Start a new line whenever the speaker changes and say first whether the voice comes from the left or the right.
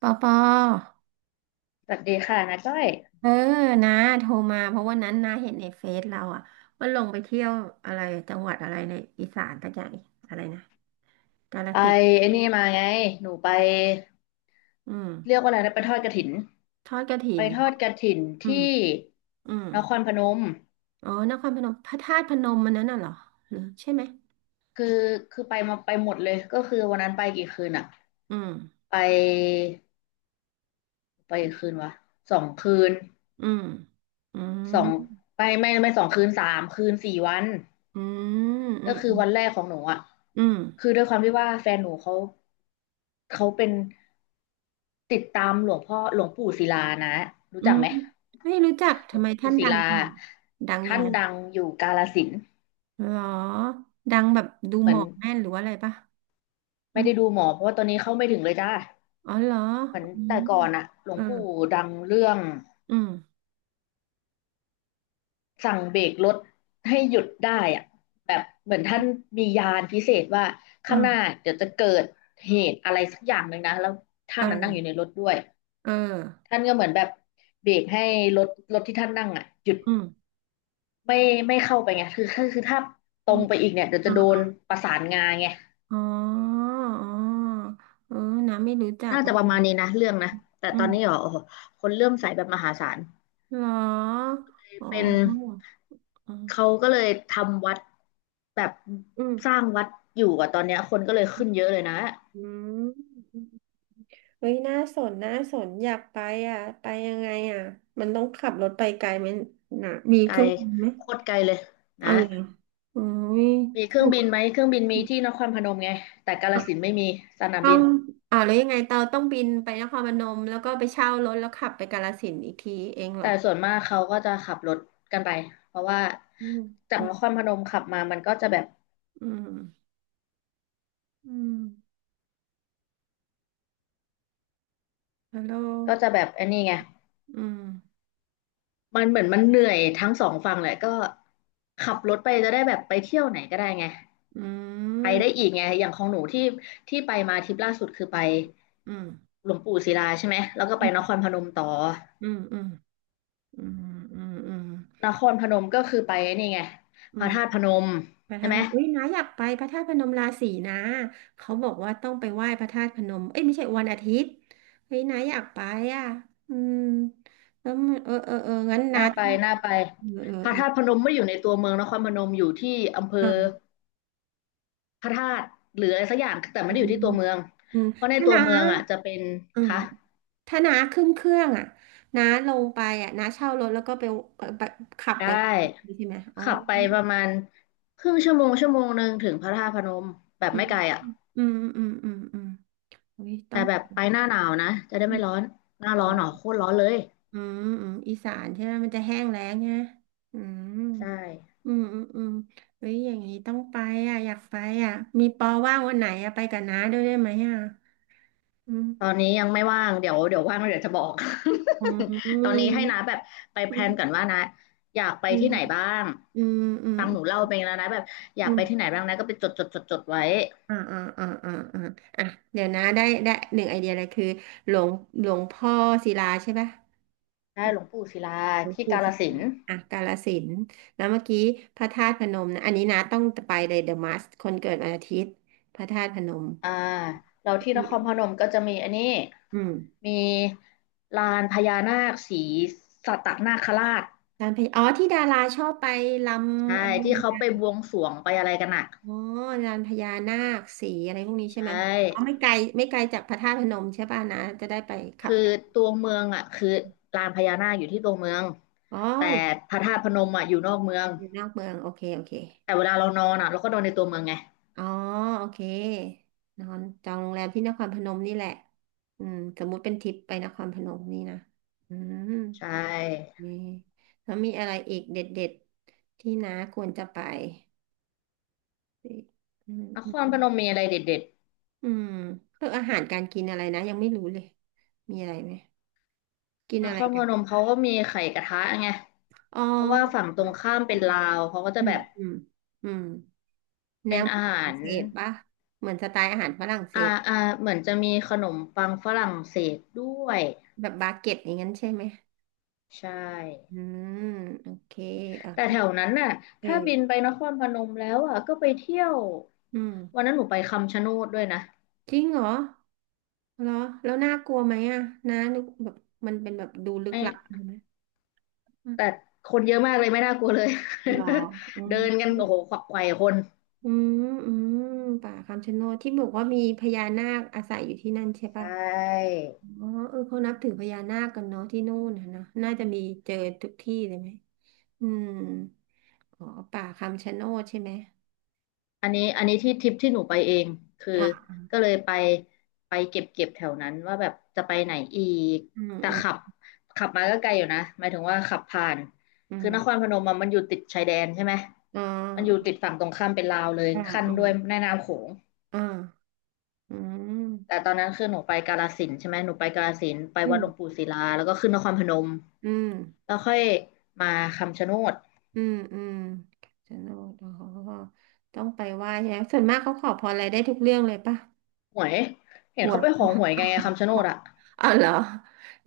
right: ปอปอ
left: สวัสดีค่ะนาก้อย
right: เออนะโทรมาเพราะวันนั้นนาเห็นในเฟซเราอ่ะว่าลงไปเที่ยวอะไรจังหวัดอะไรในอีสานตักอย่างอะไรนะกาฬ
left: ไป
right: สินธุ์
left: ไอ้นี่มาไงหนูไป
right: อืม
left: เรียกว่าอะไรนะไปทอดกฐิน
right: ทอดกฐิ
left: ไป
right: น
left: ท
right: เหร
left: อ
right: อ
left: ดกฐิน
right: อืม
left: ที่
right: อืม
left: นครพนม
right: อ๋อนครพนมพระธาตุพนมมันนั้นน่ะเหรอหรือใช่ไหม
left: คือคือไปมาไปหมดเลยก็คือวันนั้นไปกี่คืนอะ
right: อืม
left: ไปไปกี่คืนวะสองคืน
right: อืมอืม
left: สองไปไม่สองคืนสามคืนสี่วัน
right: อืมอื
left: ก็
right: ม
left: คือวันแรกของหนูอะ
right: อืม
left: คือด้วยความที่ว่าแฟนหนูเขาเขาเป็นติดตามหลวงพ่อหลวงปู่ศิลานะรู้
right: อื
left: จัก
right: ม
left: ไหม
right: ไม่รู้จัก
left: หล
right: ทำ
left: วง
right: ไม
left: ปู่
right: ท่าน
left: ศิ
right: ดัง
left: ลา
right: จังดังยั
left: ท่า
right: ง
left: น
right: ไง
left: ดังอยู่กาฬสินธุ์
right: เหรอดังแบบดู
left: เห
right: ห
left: มื
right: ม
left: อน
right: อกแม่นหรือว่าอะไรปะ
left: ไม่ได้ดูหมอเพราะว่าตอนนี้เข้าไม่ถึงเลยจ้า
right: อ๋อเหรอ
left: เหมือน
right: อืม
left: แต่ก่อนอะหลว
right: เอ
left: ง
right: อ
left: ปู่ดังเรื่อง
right: อืม
left: สั่งเบรกรถให้หยุดได้อะแบบเหมือนท่านมียานพิเศษว่า
right: อื
left: ข้างหน้า
right: ม
left: เดี๋ยวจะเกิดเหตุอะไรสักอย่างหนึ่งนะแล้วท่านนั้นนั่งอ
right: เออ
left: ยู่ในรถด้วย
right: เออ
left: ท่านก็เหมือนแบบเบรกให้รถรถที่ท่านนั่งอะหยุด
right: อืม
left: ไม่ไม่เข้าไปไงคือถ้าต
right: อื
left: รง
right: ม
left: ไปอีกเนี่ยเดี๋ยวจะโดน
right: อ่า
left: ประสานงาไง
right: อ๋ออ๋อเออน้ำไม่รู้จัก
left: น่า
right: เล
left: จะประ
right: ย
left: มาณนี้นะเรื่องนะแต่
right: อื
left: ตอ
right: ม
left: นนี้เหรอโอ้โหคนเริ่อมใส่แบบมหาศาล
right: เหรออ๋อ
left: เป็น
right: อ๋
left: เขา
right: อ
left: ก็เลยทำวัดแบบ
right: อืม
left: สร้างวัดอยู่อะตอนเนี้ยคนก็เลยขึ้นเยอะเลยนะ
right: อืมเฮ้ยน่าสนน่าสนอยากไปอ่ะไปยังไงอ่ะมันต้องขับรถไปไกลไหมนะมี
left: ไก
right: เค
left: ล
right: รื่องบินไหม
left: โคตรไกลเลยนะ
right: อะไรออุ้ย
left: มีเครื่องบินไหมเครื่องบินมีที่นครพนมไงแต่กาฬสินธุ์ไม่มีสนาม
right: ต้อ
left: บิ
right: ง
left: น
right: อ่าวแล้วยังไงเตาต้องบินไปนครพนมแล้วก็ไปเช่ารถแล้วขับไปกาฬสินธุ์อีกทีเองเหร
left: แต่
right: อ
left: ส่วนมากเขาก็จะขับรถกันไปเพราะว่า
right: อืม
left: จา
right: อื
left: ก
right: ม
left: นครพนมขับมามันก็จะแบบ
right: อืมอืมฮัลโหล
left: ก็จะแบบไอันนี้ไง
right: อืม
left: มันเหมือนมันเหนื่อยทั้งสองฝั่งแหละก็ขับรถไปจะได้แบบไปเที่ยวไหนก็ได้ไง
right: อื
left: ไปได้
right: ม
left: อีกไงอย่างของหนูที่ไปมาทริปล่าสุดคือไป
right: อืม
left: หลวงปู่ศิลาใช่ไหมแล้วก็ไป
right: อื
left: นค
right: ม
left: รพนมต่อ
right: อืมอืมอืมอืมอืม
left: นครพนมก็คือไปนี่ไง
right: อื
left: พระ
right: ม
left: ธาตุพนม
right: พระ
left: ใช่
right: ธาตุ
left: ไหม
right: พนมอุ้ยน้าอยากไปพระธาตุพนมราศีนะเขาบอกว่าต้องไปไหว้พระธาตุพนมเอ้ยไม่ใช่วันอาทิตย์เฮ้ยน้าอยากไปอ่ะอืมแล้วมันเอองั้นน้า
left: น่าไป
right: ต้อง
left: น่าไป
right: เออเออ
left: พระ
right: เออ
left: ธาตุพนมไม่ได้อยู่ในตัวเมืองนครพนมอยู่ที่อำเภอ
right: อ่า
left: พระธาตุหรืออะไรสักอย่างแต่ไม่
right: อื
left: ได้อยู่
right: ม
left: ที่ตัวเมือง
right: อืม
left: เพราะใน
right: ถ้า
left: ตัว
right: น้า
left: เมืองอ่ะจะเป็น
right: อืม
left: คะ
right: ถ้าน้าขึ้นเครื่องอ่ะน้าลงไปอ่ะน้าเช่ารถแล้วก็ไปไปขับ
left: ได
right: ไป
left: ้
right: ใช่ไหมอ๋อ
left: ขับไปประมาณครึ่งชั่วโมงชั่วโมงหนึ่งถึงพระธาตุพนมแบบ
right: อื
left: ไม่
right: ม
left: ไกลอ่ะ
right: อืมอืมอืมอืมอุ้ยต้อ
left: แต่
right: ง
left: แบบไปหน้าหนาวนะจะได้
right: อ
left: ไม่
right: ม
left: ร้อนหน้าร้อ
right: อ๋อ
left: นหรอโคตรร้อนเลย
right: อืมอืมอีสานใช่ไหม มันจะแห้งแล้งใช่ไหมอืม
left: ใช่
right: อืมอืมอืมเฮ้ยอย่างนี้ต้องไปอ่ะอยากไปอ่ะมีปอว่างวันไหนอ่ะไปกับน้าด้วยได้ไหมอ่ะอืม
left: ตอนนี้ยังไม่ว่างเดี๋ยวเดี๋ยวว่างแล้วเดี๋ยวจะบอก
right: อื
left: ตอนนี้
right: ม
left: ให้นะแบบไปแพ
right: อื
left: ลนก่อน
right: ม
left: ว่านะอยากไป
right: อื
left: ที่
right: ม
left: ไหนบ้าง
right: อืมอืม
left: ฟังหนูเล่าไปแล้วนะแบบอยา
right: อื
left: กไป
right: ม
left: ที่ไหนบ้างนะก็ไปจดจดจดจดไว้
right: อ่าอ่าอ่าอ่าอ่าอ่ะเดี๋ยวนะได้ได้หนึ่งไอเดียเลยคือหลวงหลวงพ่อศิลาใช่ปะ
left: ได้หลวงปู่ศิลา
right: หลวง
left: ที่
right: ปู่
left: กาฬ
right: ศิ
left: สิ
right: ลา
left: นธุ์
right: อ่ะกาฬสินธุ์แล้วเมื่อกี้พระธาตุพนมนะอันนี้นะต้องไปเลยเดอะมัสคนเกิดวันอาทิตย์พระธาตุพนม
left: อ่าเรา
right: แล้ว
left: ที่น
right: มี
left: ครพนมก็จะมีอันนี้
right: อืม
left: มีลานพญานาคสีสัตนาคราช
right: ลานพญาอ๋อที่ดาราชอบไปล
left: ใช่
right: ำอะไร
left: ที่เขาไปบวงสรวงไปอะไรกันอ่ะ
right: อ๋อลานพญานาคสีอะไรพวกนี้ใช่ไหม
left: ใช่
right: อ๋อไม่ไกลไม่ไกลจากพระธาตุพนมใช่ป่ะนะจะได้ไปขั
left: คื
right: บ
left: อตัวเมืองอ่ะคือลานพญานาคอยู่ที่ตัวเมือง
right: อ๋อ
left: แต่พระธาตุพนมอ่ะอยู่นอกเมือง
right: อยู่นอกเมืองโอเคโอเค
left: แต่เวลาเรานอนอ่ะเราก็นอนในตัวเมืองไง
right: อ๋อโอเคนอนจองโรงแรมที่นครพนมนี่แหละอืมสมมุติเป็นทริปไปนครพนมนี่นะอืม
left: ใช่
right: นีแล้วมีอะไรอีกเด็ดๆที่น้าควรจะไปอืม
left: น
right: อื
left: ครพ
right: ม
left: นมมีอะไรเด็ด
right: อืมเรื่องอาหารการกินอะไรนะยังไม่รู้เลยมีอะไรไหมกิน
left: ๆน
right: อะ
left: ค
right: ไร
left: ร
right: กั
left: พน
right: น
left: มเขาก็มีไข่กระทะไง
right: อ๋อ
left: เพราะว่าฝั่งตรงข้ามเป็นลาวเขาก็จะ
right: อื
left: แบ
right: ม
left: บ
right: อืมอืมแน
left: เป็
right: ว
left: น
right: ม
left: อา
right: นฝ
left: หา
right: รั่ง
left: ร
right: เศสปะเหมือนสไตล์อาหารฝรั่งเศ
left: อ่า
right: ส
left: อ่าเหมือนจะมีขนมปังฝรั่งเศสด้วย
right: แบบบาเก็ตอย่างนั้นใช่ไหม
left: ใช่
right: อืมโอเคอ่ะ
left: แต่แถวนั้นน่ะ
right: เอ
left: ถ้าบิน
right: อ
left: ไปนครพนมแล้วอ่ะก็ไปเที่ยว
right: อืม
left: วันนั้นหนูไปคำชะโนดด้วยนะ
right: จริงเหรอเหรอแล้วน่ากลัวไหมอ่ะน้านึกแบบมันเป็นแบบดูลึ
left: ไอ
right: กลับ
left: ้
right: ใช่ไหมอืม
left: แต่คนเยอะมากเลยไม่น่ากลัวเลย
right: เหรออื ม
left: เดินกันโอ้โหขวักไขว่คน
right: อืมอืมป่าคำชะโนดที่บอกว่ามีพญานาคอาศัยอยู่ที่นั่นใช่
left: ใช
right: ป่ะ
left: ่
right: อ๋อเออเขานับถือพญานาคกันเนาะที่นู่นนะเนอะน่าจะมีเจอทุกที่เลยไหมอืมอ๋อป่าคำชะโนดใช่ไหม
left: อันนี้ที่ทริปที่หนูไปเองคือ
right: อ่า
left: ก็เลยไปไปเก็บเก็บแถวนั้นว่าแบบจะไปไหนอีก
right: อืม
left: แต่
right: อืม
left: ขับมาก็ไกลอยู่นะหมายถึงว่าขับผ่าน
right: อื
left: คื
right: ม
left: อนครพนมอะมันอยู่ติดชายแดนใช่ไหม
right: อ่
left: มันอยู่
right: า
left: ติดฝั่งตรงข้ามเป็นลาวเลย
right: อ่า
left: ขั้น
right: อ่า
left: ด้วยแม่น้ำโขง
right: อ่า อืม
left: แต่ตอนนั้นคือหนูไปกาฬสินธุ์ใช่ไหมหนูไปกาฬสินธุ์ไป
right: อื
left: วัด
right: ม
left: หลวงปู่ศิลาแล้วก็ขึ้นนครพนม
right: อืม
left: แล้วค่อยมาคำชะโนด
right: อืมอืมสนุกอ๋อต้องไปไหว้ใช่ไหมส่วนมากเขาขอพรอะไรได้ทุกเรื่องเลยปะ
left: หวยเห็น
right: หัว
left: เขาไปขอ
right: ย
left: หวยกไงคำชะโนด อะ
right: อ๋อเหรอ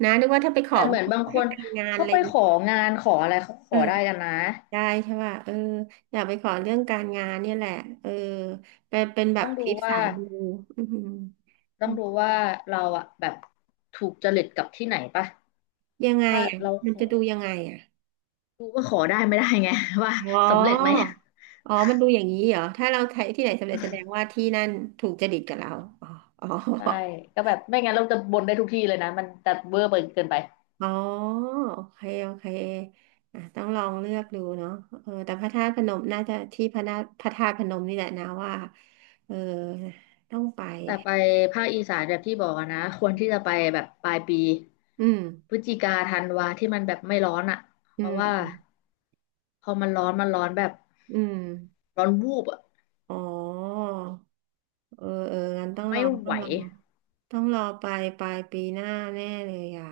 right: นะนึกว่าถ้าไปข
left: แต่
right: อ
left: เหมือนบางค
right: ให้
left: น
right: การงาน
left: เขา
right: อะไร
left: ไป
right: อย่าง
left: ข
right: เงี้ย
left: องานขออะไรเขาข
right: เออ
left: อได้กันนะ
right: ได้ใช่ป่ะเอออยากไปขอเรื่องการงานเนี่ยแหละเออเป็นเป็นแบ
left: ต้
right: บ
left: อง
right: ท
left: ดู
right: ริป
left: ว่า
right: สายมูอืม
left: ต้องดูว่าเราอะแบบถูกจริตกับที่ไหนปะ
right: ยังไง
left: ถ้า
right: อ่ะ
left: เรา
right: มั
left: ข
right: นจะ
left: อ
right: ดู
left: ได้
right: ยังไงอ่ะ
left: ดูว่าขอได้ไม่ได้ไง ว่า
right: อ๋
left: สำเร็จไหม
right: อ อ๋อมันดูอย่างนี้เหรอ ถ้าเราใช้ที่ไหนสำเร็จแสดงว่าที่นั่นถูกจริตกับเราอ๋ออ๋อ
left: ใช่ก็แบบไม่งั้นเราจะบ่นได้ทุกที่เลยนะมันจะเวอร์ไปเกินไป
right: อ๋อโอเคโอเคอ่ะต้องลองเลือกดูเนาะเออแต่พระธาตุพนมน่าจะที่พระนาพระธาตุพนมนี่แหละนะว่าเออต้องไป
left: แต่ไปภาคอีสานแบบที่บอกอะนะควรที่จะไปแบบปลายปี
right: อืม
left: พฤศจิกาธันวาที่มันแบบไม่ร้อนอะ
right: อื
left: เพราะว่า
right: ม
left: พอมันร้อนมันร้อนแบบ
right: อืม
left: ร้อนวูบอะ
right: อ๋อเออเอองั้นต้องร
left: ไม่
right: อ
left: ไหว
right: ต้องรอไปปลายปีหน้าแน่เลยอ่ะ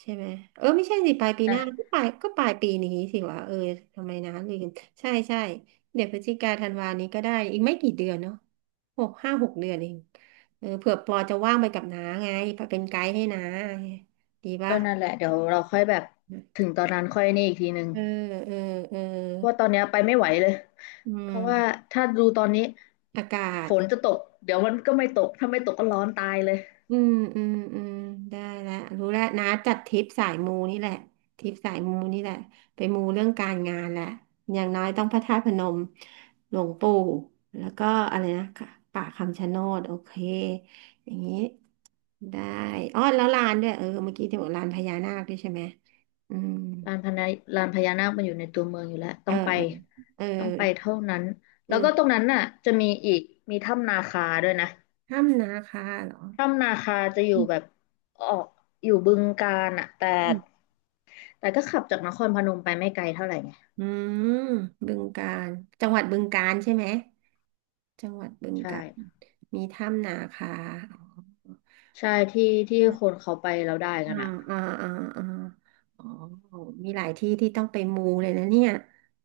right: ใช่ไหมเออไม่ใช่สิปลายปีห
left: อ่ะ
right: น้าก็ปลายก็ปลายปีนี้สิวะเออทำไมนะลืมใช่ใช่เดี๋ยวพฤศจิกาธันวานี้ก็ได้อีกไม่กี่เดือนเนาะหกห้าหกเดือนเองเออเผื่อปอจะว่างไปกับน้าไงเป็นไกด์ให้น้าไงดีปะ
left: ก็นั่นแหละเดี๋ยวเราค่อยแบบถึงตอนนั้นค่อยนี่อีกทีหนึ่ง
right: เออเออเออ
left: เพราะว่าตอนเนี้ยไปไม่ไหวเลย
right: อื
left: เพราะว่า
right: ม
left: ถ้าดูตอนนี้
right: อากาศ
left: ฝนจะตกเดี๋ยวมันก็ไม่ตกถ้าไม่ตกก็ร้อนตายเลย
right: อืมอืมอืมได้แล้วรู้แล้วนะจัดทริปสายมูนี่แหละทริปสายมูนี่แหละไปมูเรื่องการงานแหละอย่างน้อยต้องพระธาตุพนมหลวงปู่แล้วก็อะไรนะค่ะป่าคำชะโนดโอเคอย่างนี้ได้อ๋อแล้วลานด้วยเออเมื่อกี้ที่บอกลานพญานาคด้วยใช่ไหมอืม
left: ลานพญาลานพญานาคมันอยู่ในตัวเมืองอยู่แล้ว
right: เอ
left: ต้อ
right: อ
left: งไป
right: เออเออ
left: เท่านั้น
right: อื
left: แล้วก็ต
right: ม
left: รงนั้นน่ะจะมีอีกมีถ้ำนาคาด้วยนะ
right: ถ้ำนาคาเหรอ
left: ถ้ำนาคาจะอยู่
right: อื
left: แบบออกอยู่บึงกาฬอ่ะแต่
right: ม
left: แต่ก็ขับจากนครพนมไปไม่ไกลเท่าไหร่ไง
right: อืมบึงกาฬจังหวัดบึงกาฬใช่ไหม จังหวัดบึง
left: ใช่
right: กาฬมีถ้ำนาคาอ๋อ
left: ใช่ที่ที่คนเขาไปแล้วได้กั
right: อ่า
left: นอ่ะ
right: อ่าอ่าอ๋ออ๋อมีหลายที่ที่ต้องไปมูเลยนะเนี่ย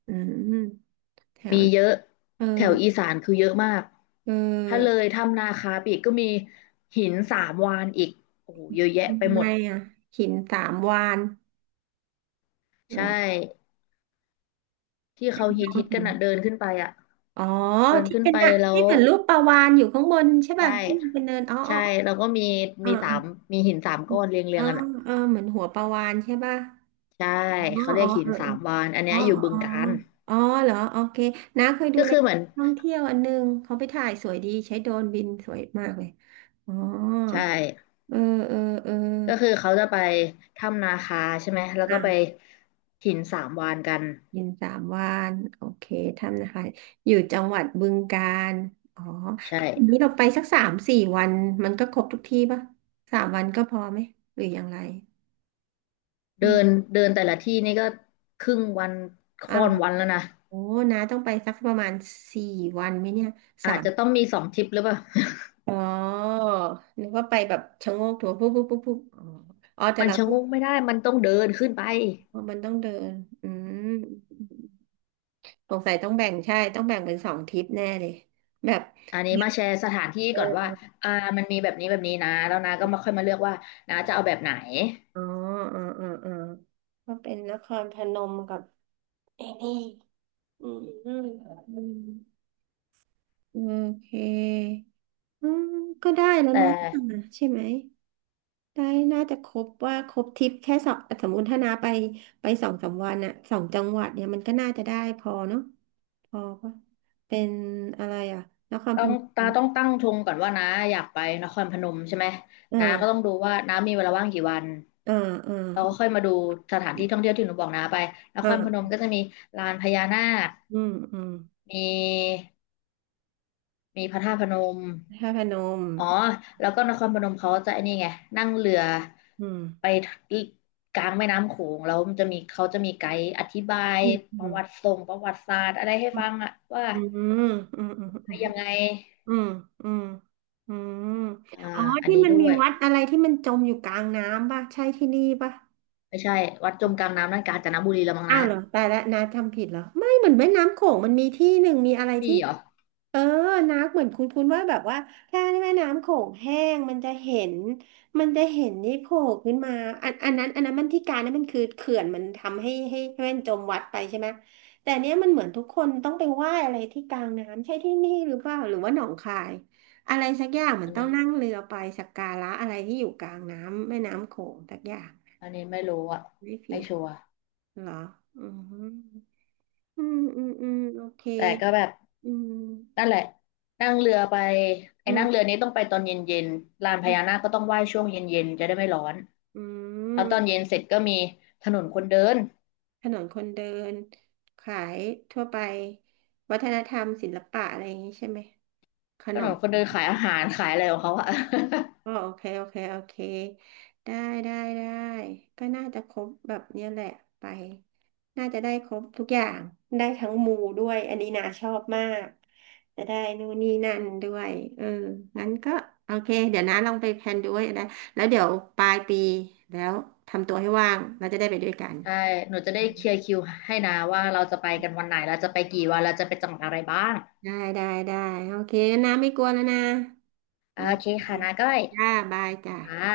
right: อืมแถ
left: มี
right: ว
left: เยอะ
right: เออ
left: แถวอีสานคือเยอะมาก
right: เ
left: ถ้าเล
right: ออ
left: ยถ้ำนาคาไปอีกก็มีหินสามวานอีกโอ้โหเยอะแยะไป
right: ทำ
left: ห
right: ไง
left: มด
right: อ่ะหินสามวานเหร
left: ใช่
right: อ
left: ที่เขาฮิต
right: ข้า
left: ฮิ
right: ม
left: ตกั
right: หิ
left: น
right: น
left: อ่ะเดินขึ้นไปอ่ะ
right: อ๋อ
left: เดิน
right: ที่
left: ขึ้น
right: เป็น
left: ไป
right: น่ะ
left: แล้
right: ที่
left: ว
right: เหมือนรูปปลาวาฬอยู่ข้างบนใช่
left: ใช่
right: ป่ะที่มันเป็นเนินอ๋ออ
left: ใช่แล้วก็มี
right: ๋อ
left: มีสา
right: อ๋
left: ม
right: อ
left: มีหินสามก้อนเรียงเรี
right: อ๋
left: ยง
right: อ
left: กัน
right: อ๋อ
left: อ่ะ
right: เออเหมือนหัวปลาวาฬใช่ป่ะ
left: ใช่
right: อ๋อ
left: เขาเรี
right: อ๋
left: ย
right: อ
left: กหิ
right: เอ
left: น
right: อ
left: สามวานอัน
right: เออ
left: เนี้ยอยู่บึ
right: อ๋ออ๋
left: ง
right: อ
left: กาฬ
right: อ๋อเหรอโอเคน้าเคยดู
left: ก็
right: รา
left: คื
right: ย
left: อเห
right: กา
left: มือน
right: รท่องเที่ยวอันหนึงเขาไปถ่ายสวยดีใช้โดรนบินสวยมากเลยอ๋อ
left: ใช่
right: เออเออเออ
left: ก็คือเขาจะไปถ้ำนาคาใช่ไหมแล้วก็ไป
right: อ่ะ
left: หินสามวานกัน
right: ยินสามวันโอเคทำนะคะอยู่จังหวัดบึงกาฬอ๋อ
left: ใช่
right: ทีนี้เราไปสักสามสี่วันมันก็ครบทุกที่ปะสามวันก็พอไหม หรืออย่างไรอื
left: เดิน
right: ม
left: เดินแต่ละที่นี่ก็ครึ่งวัน
right: อ้า
left: ค่อ
right: ว
left: นวันแล้วนะ
right: โอ้น้าต้องไปสักประมาณสี่วันไหมเนี่ย
left: อาจจะต้องมีสองทริปหรือเปล่า
right: อ๋อนึกว่าไปแบบชะโงกดูปุ๊บปุ๊บปุ๊บปุ๊บอ๋ออ๋อแต่
left: มัน
right: เรา
left: ชะ
right: ต้อ
left: ง
right: ง
left: กไม่ได้มันต้องเดินขึ้นไป
right: มันต้องเดิน อืมสงสัยต้องแบ่งใช่ ต้องแบ่งเป็นสองทริปแน่เลยแบบ
left: อันนี้มาแชร์สถานที่
right: เออ
left: ก่อนว่าอ่ามันมีแบบนี้นะแล้วนะก็มาค่อยมาเลือกว่านะจะเอาแบบไหน
right: อ๋ออ๋อ อ๋อ อ๋อ ก็เป็นนครพนมกับไอ้นี่อืม อืม อืมโอเคอืมก็ได้แล้ว
left: แต
right: นะ
left: ่
right: ใช่ไหม ได้น่าจะครบว่าครบทริปแค่สองสมมติถ้านาไปไปสองสามวันอะสองจังหวัดเนี่ยมันก็น่าจะได้พอเนาะพอปะเป็นอะไรอะนครพ
left: ต้อง
right: นม
left: ตาต้องตั้งธงก่อนว่าน้าอยากไปนครพนมใช่ไหมน้าก็ต้
right: อ่า
left: องดูว่าน้ามีเวลาว่างกี่วัน
right: อ่าอ่า
left: เราก็ค่อยมาดูสถานที่ท่องเที่ยวที่หนูบอกน้าไปนครพนม
right: อ่า
left: ก็จะมีลานพญานาค
right: อืมอืม
left: มีมีพระธาตุพนม
right: นคระพนม
left: อ๋อแล้วก็นครพนมเขาจะไอ้นี่ไงนั่งเรือ
right: อืม
left: ไปกลางแม่น้ำโขงแล้วมันจะมีเขาจะมีไกด์อธิบาย
right: อืมอืม
left: ประวัติศาสตร์อะไรให้ฟังอะว่า
right: อืมอืมอื
left: ยัง
right: ม
left: ไง
right: อืมอืมอืม
left: อ่า
right: อ๋อ
left: อัน
right: ที่
left: นี้
right: มัน
left: ด้
right: มี
left: วย
right: วัดอะไรที่มันจมอยู่กลางน้ำป่ะใช่ที่นี่ป่ะ
left: ไม่ใช่ วัดจมกลางน้ำนั่นกาญจนบุรีละมั้ง
right: อ้า
left: นะ
right: วเหรอแตายแล้วนาทำผิดเหรอไม่เหมือนแม่น้ำโขงมันมีที่หนึ่งมีอะไร
left: มี
right: ที่
left: เหรอ
right: เออนาเหมือนคุ้นๆว่าแบบว่าถ้าแม่น้ำโขงแห้งมันจะเห็นมันจะเห็นนี่โผล่ขึ้นมาอันอันนั้นอันนั้นมันที่การนั้นมันคือเขื่อนมันทำให้แม่นจมวัดไปใช่ไหมแต่เนี้ยมันเหมือนทุกคนต้องไปไหว้อะไรที่กลางน้ำใช่ที่นี่หรือเปล่าหรือว่าหนองคายอะไรสักอย่างเหมือ
left: อั
right: น
left: น
right: ต้อง
left: นี้
right: นั่งเรือไปสักการะอะไรที่อยู่กลางน้ำแม่น้ำโขงสักอย่าง
left: อันนี้ไม่รู้อ่ะ
right: ไม่ผิ
left: ไม่
right: ด
left: ชัวร์
right: เหรออืม อืมอืมอืมโอเค
left: แต่ก็แบบ
right: อื
left: นั่น
right: ม
left: แหละนั่งเรือไปไอ้
right: อื
left: นั่งเรือ
right: ม
left: นี้ต้องไปตอนเย็นๆลานพญานาคก็ต้องไหว้ช่วงเย็นๆจะได้ไม่ร้อน
right: อื
left: แล้วตอนเย็
right: ม
left: นเสร็จก็มีถนนคนเดิน
right: ถนนคนเดิน ขายทั่วไป วัฒนธรรมศิลปะอะไรอย่างนี้ใช่ไหม ข
left: ถ
right: น
left: น
right: ม
left: นคนเดินขายอาหารขายอะไรของเขาอะ
right: ก็โอเคโอเคโอเคได้ได้ได้ก็น่าจะครบแบบเนี้ยแหละไปน่าจะได้ครบทุกอย่างได้ทั้งมูด้วยอันนี้นาชอบมากจะได้นู่นนี่นั่นด้วยเอองั้นก็โอเคเดี๋ยวนะลองไปแพลนดูไว้นะแล้วเดี๋ยวปลายปีแล้วทำตัวให้ว่างเราจะได้ไปด้วยกัน
left: ใช่หนูจะได้เคลียร์คิวให้นะว่าเราจะไปกันวันไหนเราจะไปกี่วันเราจะไปจังหวัดอะไรบ้าง
right: ได้ได้ได้โอเคนะไม่กลัวแล้วนะ
left: โอ
right: โอ
left: เค
right: เค
left: ค่ะนาก้อย
right: จ้าบายจ้า
left: อ่า